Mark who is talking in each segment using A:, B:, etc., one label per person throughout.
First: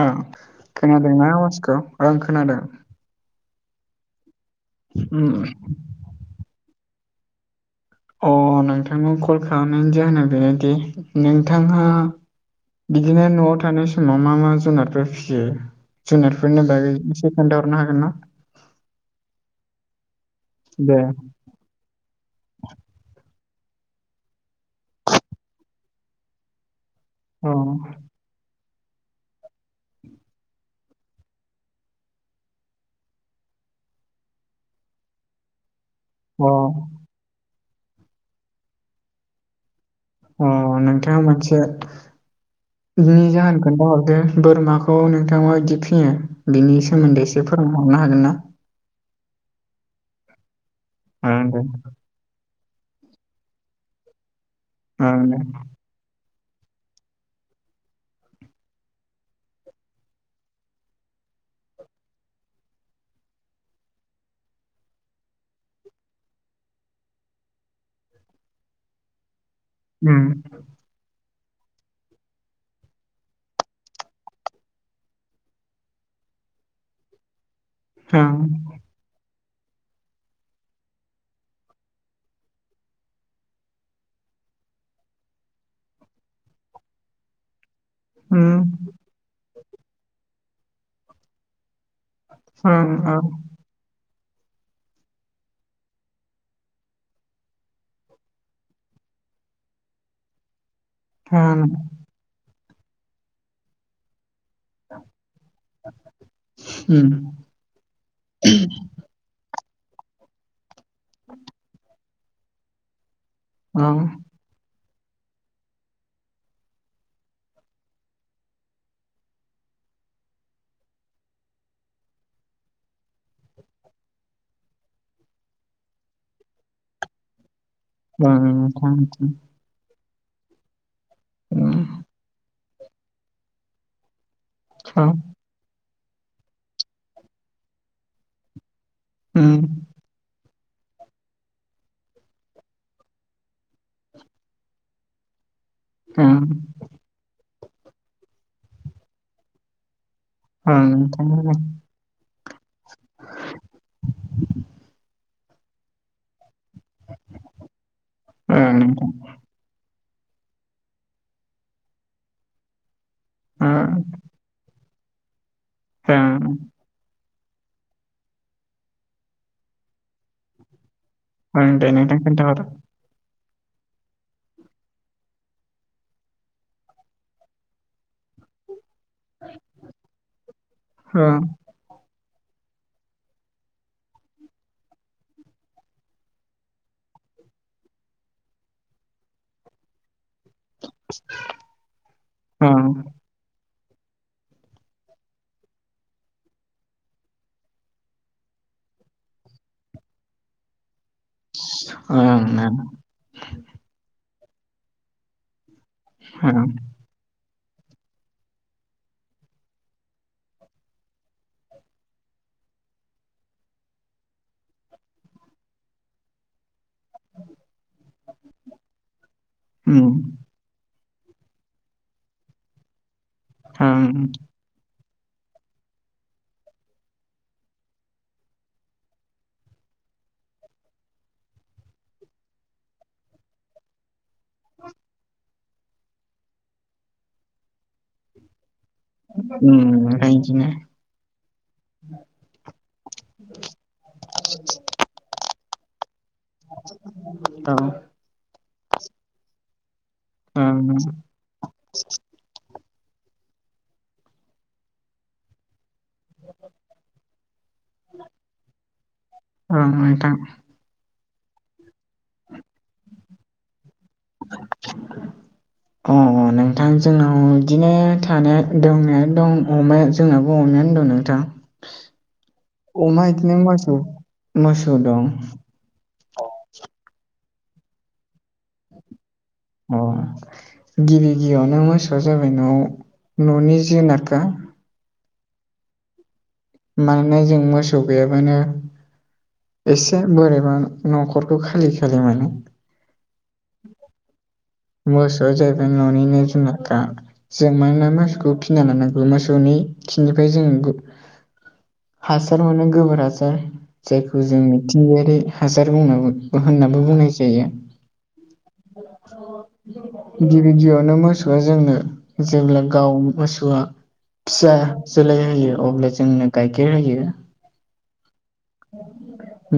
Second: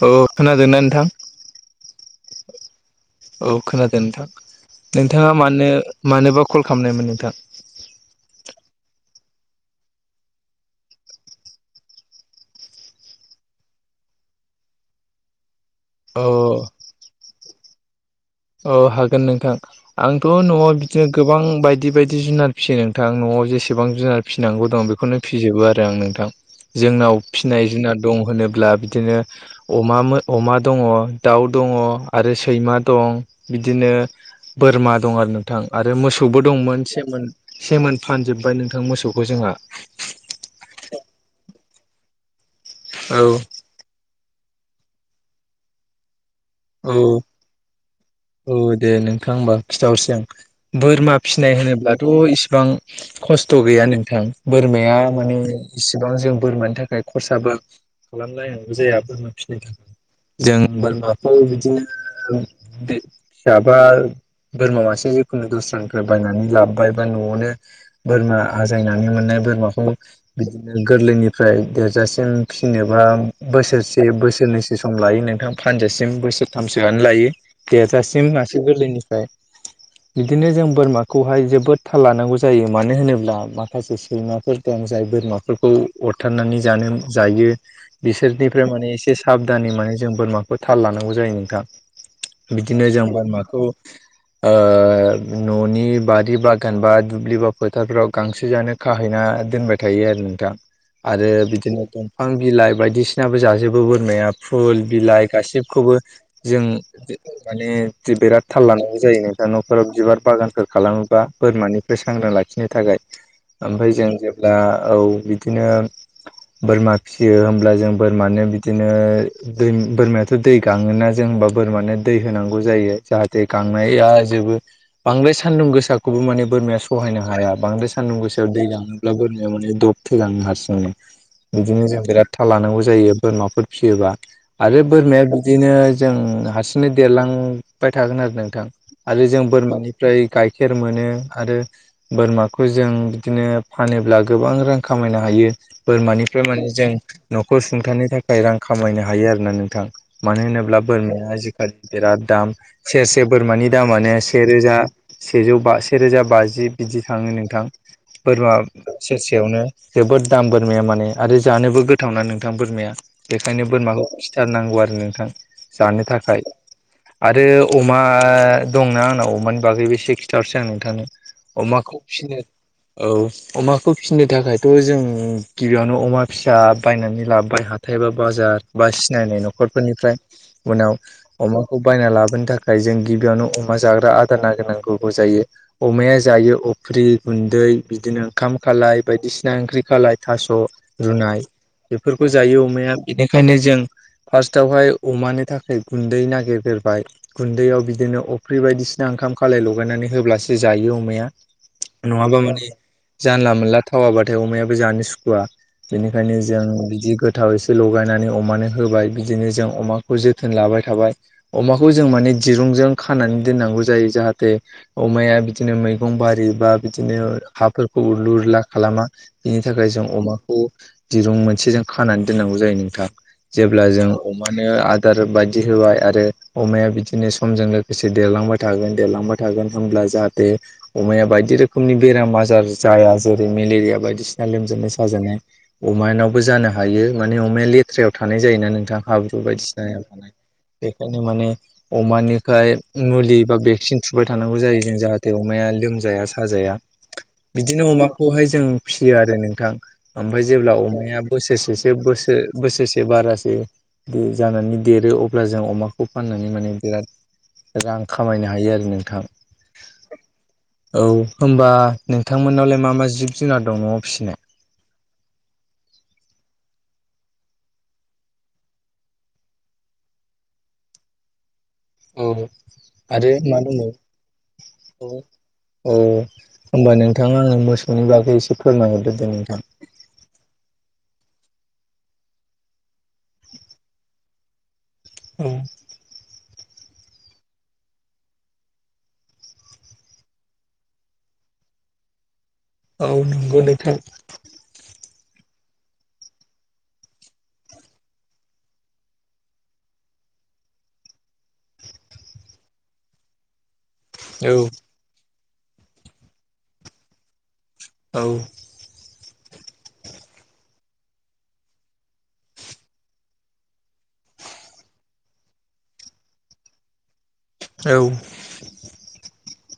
A: ओ
B: औ खोनादोंना नोंथां
A: खोनादों ना आवाजखौ ओ खोनादों
B: औ खोनादों नोंथां नोंथाङा
A: उम
B: मानो मानोबा कल खालामनायमोन नोंथां
A: अ नोंथांनाव कल खालामनायनि जाहोना बेनोदि नोंथाङा बिदिनो न'आव थानाय समाव मा मा जुनारफोर फियो
B: औ
A: जुनारफोरनि बागै एसे खोन्थाहरनो हागोन ना?
B: औ हागोन नोंथां आंथ' न'आव
A: दे
B: बिदिनो गोबां बायदि बायदि जुनार फिसियो नोंथां न'आव जेसेबां जुनार फिसिनांगौ दं बेखौनो फिजोबो आरो आं नोंथां जोंनाव
A: अ
B: फिसिनाय जुनाद दं होनोब्ला बिदिनो अमा अमा दङ दाउ दङ आरो सैमा दं बिदिनो बोरमा दं आरो नोंथां आरो मोसौबो
A: अ
B: दंमोन सिमोन सिमोन फानजोबबाय नोंथां मोसौखौ जोंहा
A: अ नोंथाङा मोनसे
B: औ
A: बिनि जाहोन खोन्थाहरदो बोरमाखौ नोंथाङा बिदि फिसियो बिनि
B: औ
A: सोमोन्दै एसे फोरोंना हरनो हागोन ना
B: औ दे नोंथां होमबा खिन्थानिसै [unintelligible] आं बोरमा
A: ओं
B: फिनाय
A: दे
B: होनोब्लाथ' इसिबां खस्थ' गैया नोंथां बोरमाया
A: ओं
B: माने
A: दे
B: इसिबां जों बोरमानि थाखाय खरसाबो खालामलायनांगौ जाया बोरमा फिसिनो थाखाय जों बोरमाखौ बिदिनो [unintelligible] फिसिबा बोरमा मासे जिखुनु दस्रानिफ्राय बायनानै लाबोबाय बा न'आवनो बोरमा आजायनानै मोननाय बोरमाखौ
A: उम
B: बिदिनो गोरलैनिफ्राय देरजासिम फिसिनोबा बोसोरसे बोसोरनैसो सम लायो नोंथां फानजासिम बोसोरथामसोआनो लायो देरजासिम
A: ओं
B: मासे गोरलैनिफ्राय
A: [inaudible]
B: बिदिनो जों बोरमाखौहाय जोबोद थाल लानांगौ जायो मानो होनोब्ला माखासे सैमाफोर दं जाय बोरमाफोरखौ अरथारनानै जानो जायो
A: उम
B: बिसोरनिफ्राय माने एसे साबधानै माने जों बोरमाखौ थाल लानांगौ जायो नोंथां बिदिनो
A: ओं
B: जों
A: ओं
B: बोरमाखौ न'नि बारि बागान बा दुब्लि बा फोथारफ्राव गांसो जानो खाहैना दोनबाय थायो आरो आरो
A: ओं
B: बिदिनो दंफां बिलाइ बायदिसिनाबो जाजोबो बोरमाया फुल बिलाइ गासिबखौबो जों
A: उम
B: माने बिराद थाल लानांगौ जायो नोंथां न'खराव बिबार बागानफोर खालामोबा बोरमानिफ्राय सांग्रां लाखिनो थाखाय ओमफ्राय
A: ओं
B: जों जेब्ला औ बिदिनो बोरमा फिसियो होमब्ला जों बोरमानो बिदिनो दै बोरमाया दै गाङोना जों होनबा बोरमानो दै होनांगौ जायो जाहाथे गांनाया जेबो बांद्राय सान्दुं गोसाखौबो माने बोरमाया सहायनो हाया बांद्राय सान्दुं
A: ओं
B: गोसायाव दै गाङोब्ला
A: दे
B: बोरमाया माने दब थैलाङो हारसिं नो बिदिनो जों बिराद था लानांगौ जायो बोरमाफोर फिसियोबा आरो बोरमाया बिदिनो जों हारसिंनो देरलांबाय थागोन आरो नोंथां आरो जों बोरमानिफ्राय गाइखेर मोनो आरो बोरमाखौ जों बिदिनो फानोब्ला गोबां रां खामायनो हायो बोरमानिफ्राय माने जों न'खौ सुंथानो थाखाय रां खामायनो हायो आरोोना नोंथां मानो होनोब्ला बोरमाया आजिखालि बिराद दाम सेरसे बोरमानि दामानो सेरोजा सेजौ बा सेरोजा बाजि बिदि थाङो नोंथां बोरमा स फयावनो जोबोद दाम बोरमाया माने आरो जानोबो गोथावना नोंथां बोरमाया बेखायनो बोरमाखौ खिथारनांगौ आरो नोंथां जानो थाखाय आरो अमा दंना आंनाव अमानि बागैबो सिक्सटारसै आं नोंथांनो अमाखौ
A: नोंथां
B: फिनो
A: खोन्थाहर
B: औ अमाखौ फिनो थाखायथ' जों गिबियावनो अमा फिसा बायनानै लाबाय हाथ थथायबा बाजार बा सिनायनाय न'खरफोरनिफ्राय उनाव
A: ओं
B: अमा खौ बायना लाबोनो थाखाय जों गिबियावनो अमा जाग्रा आदार नागिरनांगौ जायो अमाया जायो अफ्रि गुन्दै बिदिनो ओंखाम खालाय बायदिसिना ओंख्रि खालाय थास' रुनाय बेफोरखौ जायो
A: ओं
B: अमाया बेनिखायनो जों फार्स्टआवहाय अमानि थाखाय गुन्दै नागिरग्रोबाय गुन्दैयाव बिदिनो अफ्रि बायदिसिना ओंखाम खालाय लगायनानै होब्लासो जायो अमाया नङाबा
A: ओं
B: माने
A: ओं
B: जानला मोनला थावाबाथाय अमायाबो जानो सुखुवा बेनिखायनो जों बिदि गोथाव एसे लगायनानै अमानो होबाय बिदिनो जों अमाखौ जोथोन लाबाय थाबाय अमाखौ जों माने दिरुंजों खानानै दोननांगौ जायो जाहाथे अमाया बिदिनो मैगं बारि बा बिदिनो हाफोरखौ उरलु उरला खालामा बिनि थाखाय जों
A: उम
B: अमा दिरुं मोनसे जों खानानै दोननांगौ जायो नोंथां जेब्ला
A: ओं
B: जों अम आदार बायदि होबाय आरो अमाया बिदिनो समजों लोगोसे देलांबाय थागोन दांबाय थ थागोन हब्ला जाहाथे अमाया बायदि रोखोमनि बेराम आजार जाया जेरै मेलेरिया बायदिसिना लोमजानाय साजेननाय अमानावबो जानो हायो माने अमाया लेथ्रायाव थानाय जायोना नोंथां हाब्रु
A: उम
B: बायदिसिना
A: ओमफ्राय इदिनो
B: [unintelligible] बेखायनो माने अमानिफ्रायाय मुलि बा भेक्सिन थुबाय थानांगौ जायो जों जाहाथे अमाया लोमजाया साजाया बिदिनो
A: औ
B: अमाखौहाय जों फिसियो आरो नोंथां ओमफ्राय जेब्ला
A: ओं
B: अमाया बोसोरसेसो बोसोर बोसोरसे बारासे जानानै देरो अब्ला जों अमाखौ खौ फाननानै माने बिराद रां खामायनो हायो आरो नोंथां
A: ओं नोंथां
B: औ होनोमबा नोंथांमोननावलाय मा मा जिब जुनार दं न'आव फिसिनाय
A: [inaudible] अ अ नोंथां जोंनाव बिदिनो थानाया दंनाया दं अमाया जोंनाबो अमायानो दं नों
B: औ
A: अमा
B: आरो
A: बिदिनो
B: मा
A: मोसौ मोसौ दं
B: अ होमबा नोंथां आङो मोसौनि बागै एसे फोरमायहरदोदों नोंथां
A: अ गिबि गिबियावनो मोसौआ जाबाय न'आव न'नि जुनारखा
B: औ
A: मानोना जों मोसौ गैयाबानो एसे बोरैबा न'खरखौ खालि खालि मोनो
B: औ नंगौ नोंथां
A: मोसौआ जाहैबाय न'निनो जुनारखा जों मानोना मोसौखौ फिना लानांगौ मोसौनि खिननिफ्राय जों हासार मोनो गोबोर हासार जायखौ
B: औ
A: जों मिथिंगायारि हासार बुङो जों होननाबो बुंनाय जायो
B: औ
A: [inaudible] गिबि गिबियावनो मोसौआ जोंनो जेब्ला गाव मोसौआ फिसा जोलै होयो अब्ला जोंनो गाइखेर होयो
B: औ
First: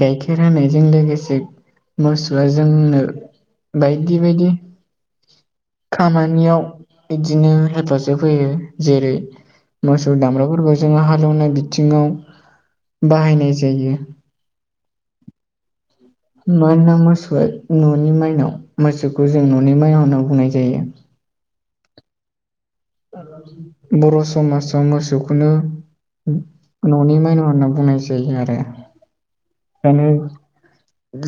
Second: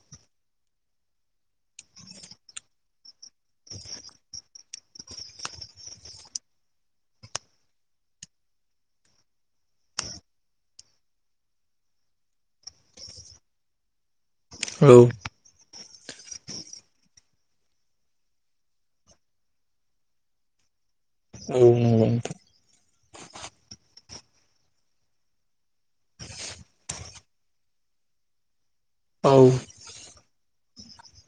A: गाइखेर होनायजों लोगोसे मोसौआ जोंनो बायदि बायदि खामानियाव बिदिनो हेफाजाब होयो जेरै मोसौ दामब्राफोरखौ जोङो हालेवनाय बिथिङाव बाहायनाय जायो
B: औ
A: मानोना मोसौआ न'नि माइनाव मोसौखौ जों न'नि माइनाव होनाव बुंनाय जायो
B: औ [unintelligible]
A: बर' समाजाव मोसौखौनो न'नि माइनाव होनना बुंनाय जायो आरो
B: औ
A: खायनो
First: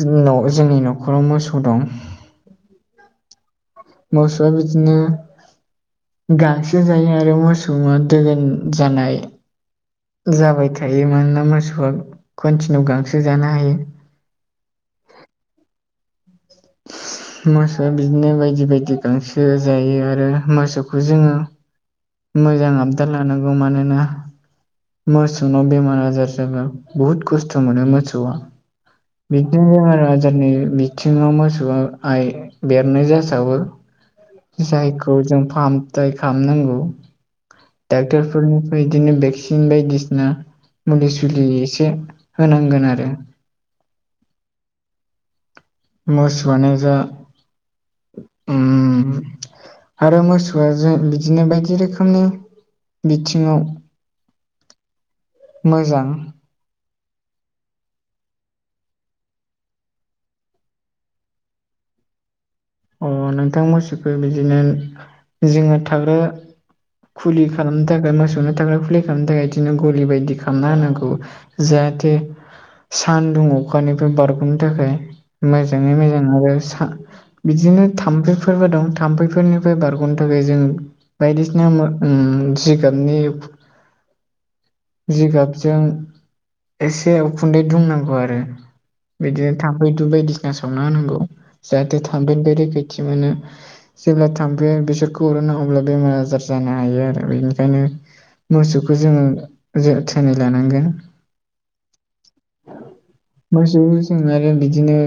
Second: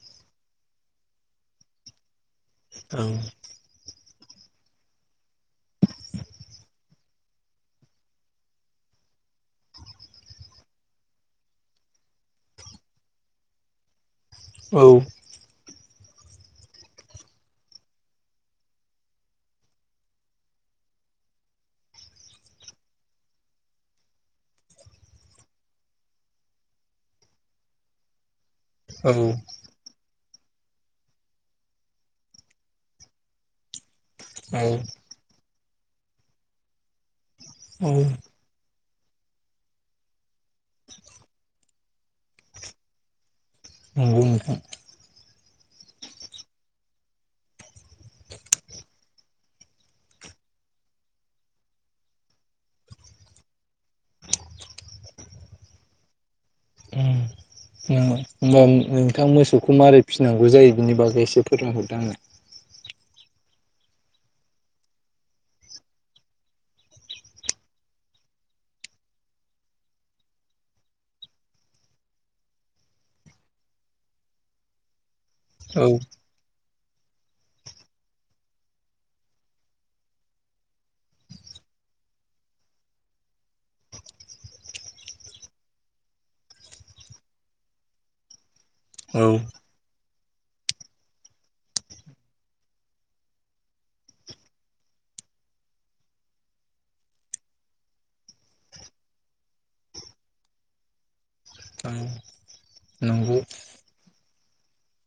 A: जोंनाव जोंनि न'खराव मोसौ दं
B: औ
A: मोसौआ बिदिनो गांसो जायो आरो मोस [unintelligible] दोगोन जानाय जाबाय थायो मानोना मोसौआ कन्टिनिउ गांसो जानो हायो
B: औ
A: मोसौआ बिदिनो बायदि बायदि गांसो जायो आरो मोसौखौ जोङो मोजां आबदाल लानांगौ मानोना मोसौनाव बेमार आजार जाबा बुहुद खस्थ' मोनो मोसौआ
B: औ
A: [unintelligible] बेमार आजारनि बिथिङाव मोसौआ आइ बेरनाय जासावो जायखौ जों फाहाम खालामनांगौ डाक्टार फोरनिफ्राय बिदिनो भेक्सिन बायदिसिना मुलि सुलि एसे होनांगोन आरो
B: नंगौ नोंथां
A: मोसौआनो जा उम आरो मोसौआ जों बिदिनो बायदि रोखोमनि बिथिङाव मोजां [inaudible]
B: होनोमबा नोंथां मोसौखौ मारै फिसिनांगौ जायो बिनि बागै एसे फोरोंहरदो आंनो
A: अ नोंथां मोसौखौ बिदिनो जोङो थाग्रा खुलि खालामनो थाखाय मोसौनो थाखाय खुलि खालामनो थाखाय बिदिनो गलि बायदि खालामना होनांगौ जाहाथे सानदुं अखानिफ्राय बारग'नो थाखाय
B: औ
A: मोजाङै मोजां आरो बिदिनो थाम्फैफोरबो दं थाम्फैफोरनिफ्राय बारग'नो थाखाय जों बायदिसिना उम जिगाबनि जिगाबजों एसे उखुन्दै दुंनांगौ आरो
B: औ
A: बिदिनो थामफै धुप बायदिसिना सावना होनांगौ जाहाथे थामफैनिफाय रैखाैथि मोनो जेब्ला थामफै बेसोरखौ अरोनो अब्ला बेमार आजार जानो हायो आरो बेनिखायनो मोसौखौ जोङो जोथोनै लानांगोन
B: [unintelligible] नंगौ
A: मोसौखौ आरो बिदिनो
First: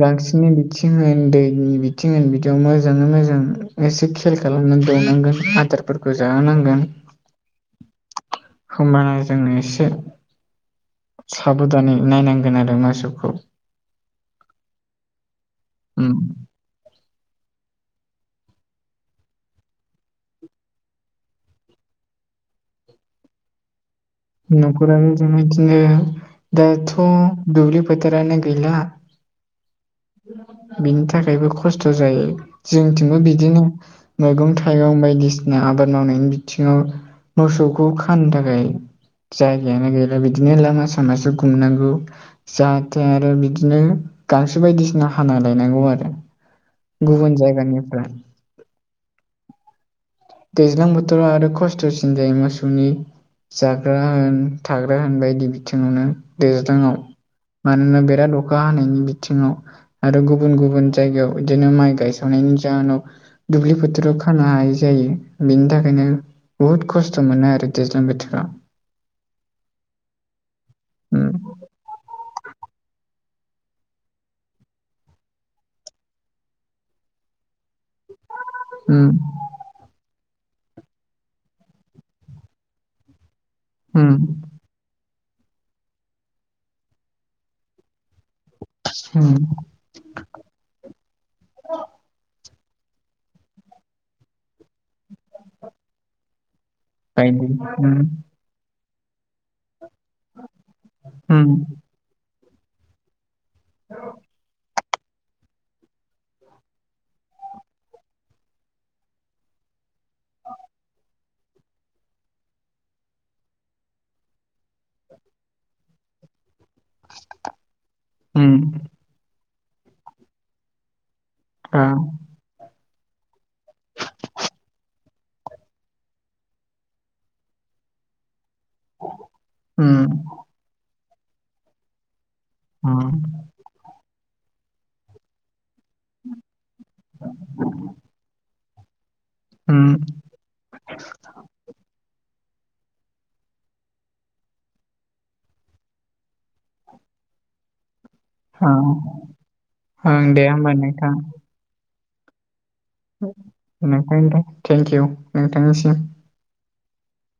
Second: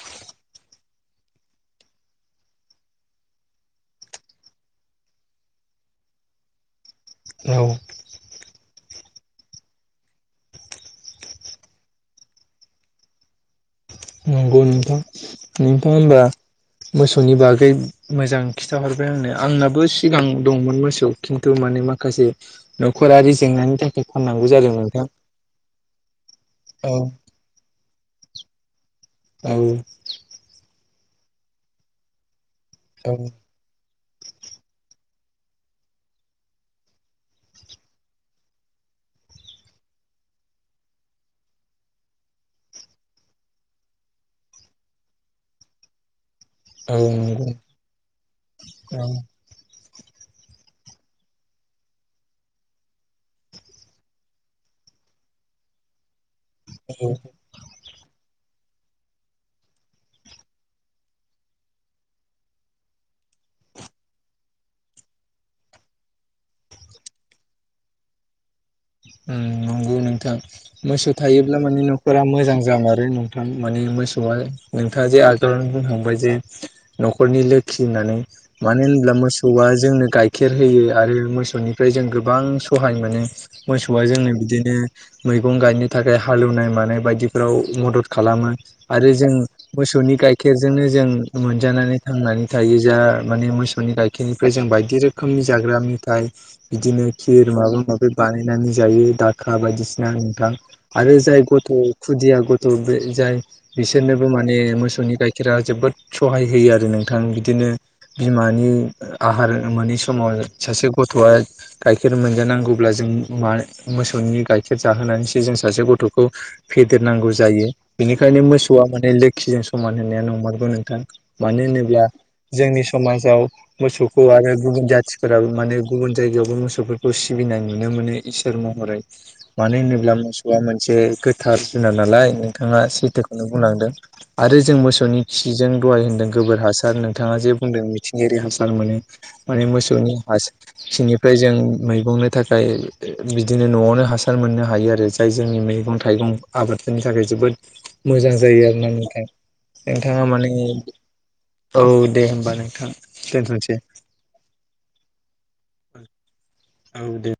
A: गांसोनि बि थिं होन दैनि बिथिं होन बिदियाव मोजाङै मोजां एसे खेल खालामनानै दौनांगोन आदार फोरखौ जाहोनांगोन
B: औ
A: होनबाना जोंनो एसे साबोदानै नायनांगोन आरो मोसौखौ
B: नंगौ नोंथां नोंथाङा होनबा मोसौनि बागै मोजां खिन्थाहरबाय आंनो आंनाबो सिगां दंमोन मोसौ खिन्थु माने माखासे नखरारि जेंनानि थाखाय फाननांगौ जादों नोंथां
A: न'खराबो जोंना इदिनो
B: औ
A: दाथ' दुब्लि फोथारानो गैला
B: औ
A: बिनि थाखायबो खस्थ' जायो
B: औ
A: जोंथिंबो बिदिनो मैगं थाइगं बायदिसिना आबाद मावनायनि बिथिङाव मोसौखौ खानो थाखाय जायगायानो गैला बिदिनो लामा सामासो गुमनांगौ जाहाथे आरो बिदिनो गांसो बायदिसिना हाना लायनांगौ आरो
B: औ
A: गुबुन
B: नंगौ
A: जायगानिफ्राय
B: औ
A: दैज्लां बोथोराव आरो खस्थ'सिन जायो मोसौनि जाग्रा होन थाग्रा होन बायदि बिथिङावनो दैज्लाङाव मानोना बेराद अखा हानायनि बिथिङाव आरो गुबुन गुबुन जायगायाव बिदिनो माइ गायसावनायनि जाहोनाव दुब्लि फोथोराव खानो हायि जायो बिनि थाखायनो बुहुद खस्थ' मोनो आरो दैज्लां बोथोराव
B: नंगौ नोंथां मोसौ
A: उम
B: थायोब्ला माने न'खरा मोजां जामारो नोंथां माने मोसौआ नोंथाङा जे आगोलावनो बुंखांबाय जे न'खरनि लोखि होननानै मानो होनब्ला
A: उम
B: मोसौआ जोंनो गाइखेर होयो आरो मोसौनिफ्राय जों गोबां सहाय मोनो मोसौआ जोंनो
A: उम
B: बिदिनो मैगं गायनो थाखाय हालेवनाय मानाय बायदिफोराव मदद खालामो आरो जों
A: उम
B: मोसौनि गाइखेरजोंनो जों मोनजानानै थांनानै थायो जा माने मोसौनि गाइखेरनिफ्राय जों बायदि रोखोम खोमनि जाग्रा मेथाइ बिदिनो खिर
A: बायदि
B: माबा
A: उम
B: माबि बानायनानै जायो दाखा बायदिसिना नोंथां आरो जाय
A: उम
B: गथ' खुदिया गथ' जाय बिसोरनोबो माने मोसौनि गाय खेरा जोबोद सहाय होयो आरो नोंथां बिदिनो बिमानि आहार मोनि समाव सासे गथ'आ गाइखेर मोनजानांगौ ब्ला जों मा मोसौनि गाइखेर जाहोनानैसो जों सासे गथ'खौ फेदेरनांगौ जायो बेनिखायनो
A: उम
B: मोसौआ माने लोखिजों समान होनाया नंमारगौ नोंथां मानो
A: ओ
B: होनोब्ला जोंनि समाजाव मोसौखौ आरो गुबुन जाथिफोराबो माने गुबुन जायगायावबो मोसौफोरखौ सिबिनाय नुनो मोनो इसोर महरै मानो होनोब्ला
A: उम
B: मोसौआ मोनसे गोथार जुनार नालाय नोंथाङा
A: अ
B: सैथोखौनो बुंनांदों आरो जों मोसौनि खिजों दहाय होनदों गोबोर हासार नोंथाङा जे बुंदों मिथिंगायारि हासार मोनो माने
A: उम
B: मोसौनि हा खिनिफ्राय जों मैगंनो थाखाय बिदिनो न'आवनो हासार मोननो हायो आरो जाय जोंनि मैगं थाइगं आबादफोरनि थाखाय जोबोद मोजां जायो
A: अ
B: आरोना नोंथां नोंथाङा
A: ओं दे
B: माने
A: होमबा नोंथां
B: औ दे होमबा नोंथां दोनथ'सै
A: नोंथांनो दा थेंक इउ नोंथांनिसिम
B: औ दे